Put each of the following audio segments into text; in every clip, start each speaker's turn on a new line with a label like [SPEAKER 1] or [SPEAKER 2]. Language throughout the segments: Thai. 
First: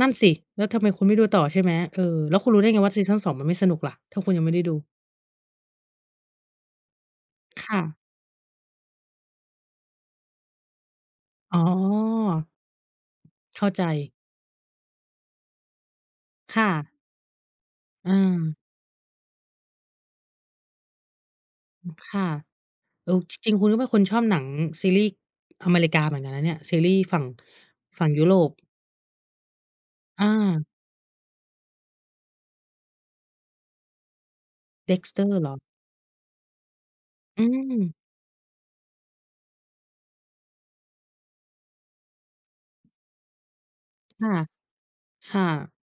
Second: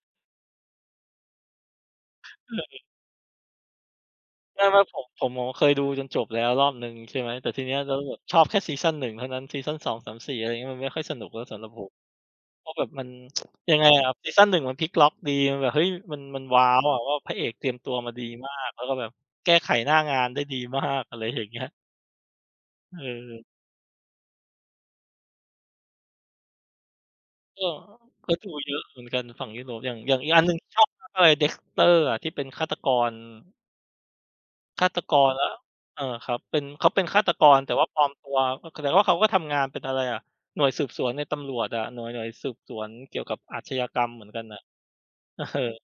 [SPEAKER 1] นั่นสิ แล้วทำไมคุณไม่ดูต่อใช่ไหม? เออ แล้วคุ
[SPEAKER 2] ใ
[SPEAKER 1] ณรู้ได้
[SPEAKER 2] ช
[SPEAKER 1] ไง
[SPEAKER 2] ่
[SPEAKER 1] ว่า ซีซัน 2 มันไม่สนุกล่ะ ถ้าคุณยังไม่
[SPEAKER 2] เ
[SPEAKER 1] ไ
[SPEAKER 2] ช
[SPEAKER 1] ด้
[SPEAKER 2] ื่อ
[SPEAKER 1] ด
[SPEAKER 2] ไหม?
[SPEAKER 1] ู?
[SPEAKER 2] ผม ผม ผม เคยดูจนจบแล้วรอบหนึ่ง ใช่ไหม แต่ที
[SPEAKER 1] ค
[SPEAKER 2] เนี้
[SPEAKER 1] ่
[SPEAKER 2] ย แล้
[SPEAKER 1] ะ
[SPEAKER 2] วแบบชอบแค่ซีซัน 1 เท่านั้น ซีซัน 2-3-4 อะไรอย่างงี้ มันไม่ค่อยสนุกแล้วส
[SPEAKER 1] อ๋
[SPEAKER 2] ำหรับผม
[SPEAKER 1] อ
[SPEAKER 2] เพราะแบบมัน
[SPEAKER 1] เข้า
[SPEAKER 2] ยัง
[SPEAKER 1] ใจ
[SPEAKER 2] ไงอะครับ ซีซัน 1 มันพลิกล็อกดี มันแบบ เฮ้ย! มัน มัน
[SPEAKER 1] ค
[SPEAKER 2] ว้
[SPEAKER 1] ่
[SPEAKER 2] าว!
[SPEAKER 1] ะ
[SPEAKER 2] อะว่า พระเอกเตรียมตัว
[SPEAKER 1] อ
[SPEAKER 2] ม
[SPEAKER 1] ื
[SPEAKER 2] าดีมา
[SPEAKER 1] ม
[SPEAKER 2] ก แล้วก็แบบแก้ไขหน้างานได้ดี มาก อะไรอย่างเงี้ย
[SPEAKER 1] อือ ค่ะ เอ่อ จ
[SPEAKER 2] เออ
[SPEAKER 1] ริง ๆ คุณก็เป็นคนชอบหนัง ซีรีส์อเมริกาเหมือนกันนะเนี่ย ซีรีย์ฝั่ง
[SPEAKER 2] ก็
[SPEAKER 1] ฝั่งยุ
[SPEAKER 2] ก
[SPEAKER 1] โ
[SPEAKER 2] ็
[SPEAKER 1] ร
[SPEAKER 2] ดู
[SPEAKER 1] ป
[SPEAKER 2] เยอะเหมือนกันฝั่งยุโรป อย่าง อย่าง
[SPEAKER 1] อ
[SPEAKER 2] อีกอันหนึ่ง
[SPEAKER 1] า
[SPEAKER 2] ชอบมากเลย Dexter อะ ที่เป็นฆาตกร ฆาตก
[SPEAKER 1] Dexter
[SPEAKER 2] รแล้
[SPEAKER 1] เหรอ?
[SPEAKER 2] ว เอ่อ ครับ เป็น เขาเป็นฆาต
[SPEAKER 1] อื
[SPEAKER 2] กรแต่ว่า
[SPEAKER 1] ม
[SPEAKER 2] ปลอมตัว ก ก แต่ว่าเขาก็ทำงานเป็นอะไรอะ หน่วยสืบสวนในตำรวจอะ หน่วย หน่วยสืบสวนเกี่ยวกับอาชญากรรมเหม
[SPEAKER 1] ค
[SPEAKER 2] ือ
[SPEAKER 1] ่ะ
[SPEAKER 2] นกันน่ะ
[SPEAKER 1] ค่ะ
[SPEAKER 2] เออ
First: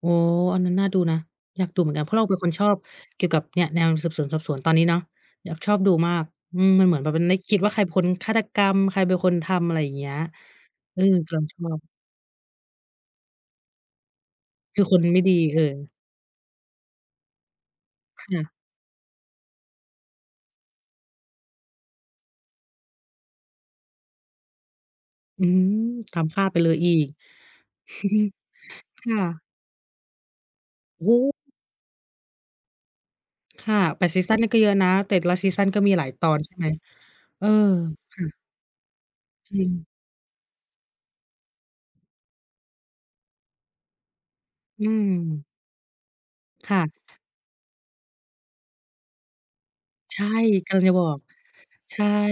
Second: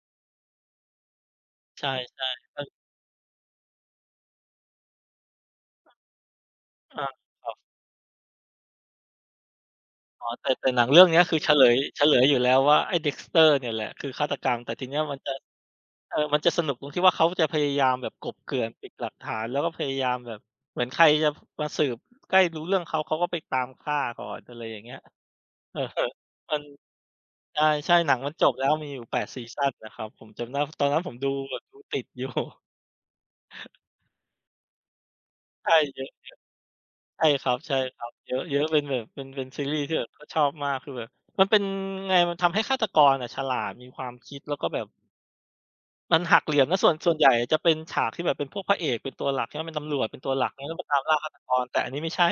[SPEAKER 1] โอ้! อันนั้นน่าดูนะ อยากดู
[SPEAKER 2] ใช
[SPEAKER 1] เหม
[SPEAKER 2] ่
[SPEAKER 1] ือนกัน เพราะเราเป็นคน
[SPEAKER 2] ๆ เอ
[SPEAKER 1] ช
[SPEAKER 2] อ
[SPEAKER 1] อบเกี่ยวกับ เนี่ย แนวสืบสวนสอบสวนตอนนี้เนาะ อยาก ชอบดูมาก อืม มันเห
[SPEAKER 2] อ
[SPEAKER 1] มือนแ
[SPEAKER 2] า
[SPEAKER 1] บบมันได้
[SPEAKER 2] คร
[SPEAKER 1] ค
[SPEAKER 2] ั
[SPEAKER 1] ิ
[SPEAKER 2] บ
[SPEAKER 1] ดว่า ใครเป็นคนฆาตกรรม? ใครเป็นคนทำ? อะไรอย่างเงี้ย
[SPEAKER 2] อ๋อ แต่ แต่หนังเ
[SPEAKER 1] เ
[SPEAKER 2] ร
[SPEAKER 1] อ
[SPEAKER 2] ื่
[SPEAKER 1] อ
[SPEAKER 2] องเนี้ย
[SPEAKER 1] เ
[SPEAKER 2] ค
[SPEAKER 1] ร
[SPEAKER 2] ื
[SPEAKER 1] า
[SPEAKER 2] อเฉ
[SPEAKER 1] ช
[SPEAKER 2] ล
[SPEAKER 1] อ
[SPEAKER 2] ย
[SPEAKER 1] บ
[SPEAKER 2] เฉลยอยู่แล้วว่า ไอ้ Dexter เนี่ยแหละ คือฆาตกร แต่
[SPEAKER 1] ค
[SPEAKER 2] ท
[SPEAKER 1] ื
[SPEAKER 2] ี
[SPEAKER 1] อ
[SPEAKER 2] เ
[SPEAKER 1] ค
[SPEAKER 2] นี้
[SPEAKER 1] น
[SPEAKER 2] ย
[SPEAKER 1] มัน
[SPEAKER 2] มั
[SPEAKER 1] ไ
[SPEAKER 2] น
[SPEAKER 1] ม่
[SPEAKER 2] จะ
[SPEAKER 1] ดี เออ
[SPEAKER 2] เออ มันจะสนุกตรงที่ว่า เขาจะพยายามแบบ
[SPEAKER 1] ค
[SPEAKER 2] กลบ
[SPEAKER 1] ่ะ
[SPEAKER 2] เกลื่อนปิดหลักฐาน แล้วก็พยายามแบบ เหมือนใครจะมาสืบใกล้รู้เรื่องเขา เขาก็ไปตามฆ่าก่อน อะไรอย่างเงี้ย
[SPEAKER 1] อืม
[SPEAKER 2] เออ
[SPEAKER 1] ตามฆ่า
[SPEAKER 2] ม
[SPEAKER 1] ไ
[SPEAKER 2] ั
[SPEAKER 1] ป
[SPEAKER 2] น
[SPEAKER 1] เลยอีก
[SPEAKER 2] ใช่ ๆ หนังมันจบแล้ว มีอย
[SPEAKER 1] ค
[SPEAKER 2] ู่
[SPEAKER 1] ่
[SPEAKER 2] 8
[SPEAKER 1] ะ
[SPEAKER 2] ซีซันนะครับ ผมจำได้ ตอนนั้
[SPEAKER 1] โ
[SPEAKER 2] น
[SPEAKER 1] อ้
[SPEAKER 2] ผม
[SPEAKER 1] โ
[SPEAKER 2] ดู
[SPEAKER 1] ฮ!
[SPEAKER 2] แบบ ดูติด อยู่
[SPEAKER 1] ค่ะ แต่ซีซันนี่ก็เยอะนะ แต่ละซีซั
[SPEAKER 2] ใช
[SPEAKER 1] น
[SPEAKER 2] ่
[SPEAKER 1] ก็มี
[SPEAKER 2] เย
[SPEAKER 1] ห
[SPEAKER 2] อ
[SPEAKER 1] ลา
[SPEAKER 2] ะ
[SPEAKER 1] ยตอนใช่ไหม?
[SPEAKER 2] ๆ ใช่
[SPEAKER 1] เ
[SPEAKER 2] ค
[SPEAKER 1] ออ
[SPEAKER 2] รับ
[SPEAKER 1] ค่
[SPEAKER 2] ๆ เย
[SPEAKER 1] ะ
[SPEAKER 2] อะ ๆ เป็นแบบ เป็น เป็น
[SPEAKER 1] จร
[SPEAKER 2] ซี
[SPEAKER 1] ิ
[SPEAKER 2] รีย์
[SPEAKER 1] ง
[SPEAKER 2] ที่แบบก็ชอบมาก คือแบบมันเป็น ไง มันทำให้ฆาตกรอะฉลาด มีความคิด แล้วก็แบ
[SPEAKER 1] อื
[SPEAKER 2] บ
[SPEAKER 1] ม
[SPEAKER 2] มันหักเหลี่ยม
[SPEAKER 1] ค
[SPEAKER 2] นะ
[SPEAKER 1] ่
[SPEAKER 2] ส่วน ส่
[SPEAKER 1] ะ
[SPEAKER 2] วนใหญ่จะเป็นฉากที่แบบเป็นพวกพระเอกเป็นตัวหลัก แล้วก็เป็นตำรวจเ
[SPEAKER 1] ใ
[SPEAKER 2] ป็
[SPEAKER 1] ช
[SPEAKER 2] น
[SPEAKER 1] ่
[SPEAKER 2] ตัวหลักนะ
[SPEAKER 1] ก
[SPEAKER 2] แล้
[SPEAKER 1] ำ
[SPEAKER 2] วไ
[SPEAKER 1] ล
[SPEAKER 2] ป
[SPEAKER 1] ังจ
[SPEAKER 2] ต
[SPEAKER 1] ะ
[SPEAKER 2] าม
[SPEAKER 1] บอ
[SPEAKER 2] ล่า
[SPEAKER 1] ก
[SPEAKER 2] ฆาตกร แต่อัน
[SPEAKER 1] ใ
[SPEAKER 2] น
[SPEAKER 1] ช
[SPEAKER 2] ี้ไ
[SPEAKER 1] ่
[SPEAKER 2] ม่ใช่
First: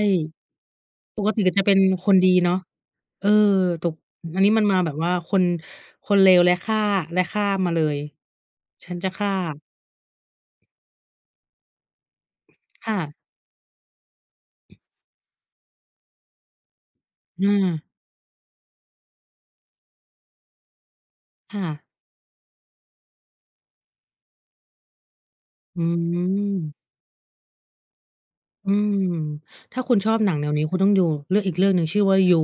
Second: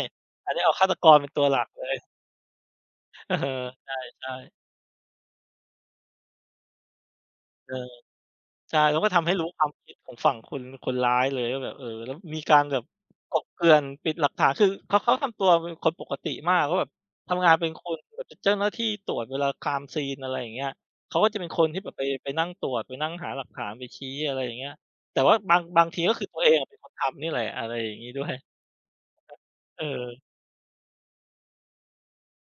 [SPEAKER 2] อันนี้เอาฆาตกร
[SPEAKER 1] ป
[SPEAKER 2] เป็
[SPEAKER 1] ก
[SPEAKER 2] น
[SPEAKER 1] ต
[SPEAKER 2] ต
[SPEAKER 1] ิ
[SPEAKER 2] ัว
[SPEAKER 1] เนี่
[SPEAKER 2] ห
[SPEAKER 1] ย
[SPEAKER 2] ล
[SPEAKER 1] จ
[SPEAKER 2] ั
[SPEAKER 1] ะ
[SPEAKER 2] ก
[SPEAKER 1] เป็
[SPEAKER 2] เ
[SPEAKER 1] น
[SPEAKER 2] ลย
[SPEAKER 1] คนดีเนาะ เอ่
[SPEAKER 2] เ
[SPEAKER 1] อ
[SPEAKER 2] ออ
[SPEAKER 1] ตก
[SPEAKER 2] ใช่
[SPEAKER 1] อันนี
[SPEAKER 2] ๆ
[SPEAKER 1] ้มันมาแบบว่าคน คนเลวและฆ่า และฆ่าม
[SPEAKER 2] เอ
[SPEAKER 1] า
[SPEAKER 2] อ
[SPEAKER 1] เลย
[SPEAKER 2] ใช่
[SPEAKER 1] ฉั
[SPEAKER 2] แล
[SPEAKER 1] น
[SPEAKER 2] ้ว
[SPEAKER 1] จ
[SPEAKER 2] ก
[SPEAKER 1] ะ
[SPEAKER 2] ็ท
[SPEAKER 1] ฆ
[SPEAKER 2] ำ
[SPEAKER 1] ่
[SPEAKER 2] ให้รู้ค
[SPEAKER 1] า
[SPEAKER 2] วามคิดของฝั่งคน คนร้ายเลยว่าแบบ เอ่อ แล้วมีการแบบ
[SPEAKER 1] ค่ะ
[SPEAKER 2] กลบเกลื่อน ปิดหลักฐาน คือเขา เขาทำตัวเป็นคนปกติมากว่าแบบ ทำงานเป็น
[SPEAKER 1] อา
[SPEAKER 2] คนแบบ เป็นเจ้าหน้าที่ตรวจเวลา Crime scene อะไรอย่างเงี้ย เขาก็จะเป็น
[SPEAKER 1] ค
[SPEAKER 2] ค
[SPEAKER 1] ่
[SPEAKER 2] นที่
[SPEAKER 1] ะ
[SPEAKER 2] แบบไป ไปนั่งตรวจ ไปนั่งหาหลักฐาน ไปชี้ อะไรอย่างงี้ แต่ว่าบาง
[SPEAKER 1] อ
[SPEAKER 2] บ
[SPEAKER 1] ื
[SPEAKER 2] างที ก็คือตัวเองอะ
[SPEAKER 1] ม
[SPEAKER 2] เป็นคนทำนี่แหละ อะไรอย่างงี้ ด้วย อ
[SPEAKER 1] อืม ถ
[SPEAKER 2] เ
[SPEAKER 1] ้
[SPEAKER 2] อ
[SPEAKER 1] าคุณชอบ
[SPEAKER 2] อ
[SPEAKER 1] หนังแนวนี้ คุณต้องดูเรื่อง อีกเรื่องหนึ่งชื่อว่า YOU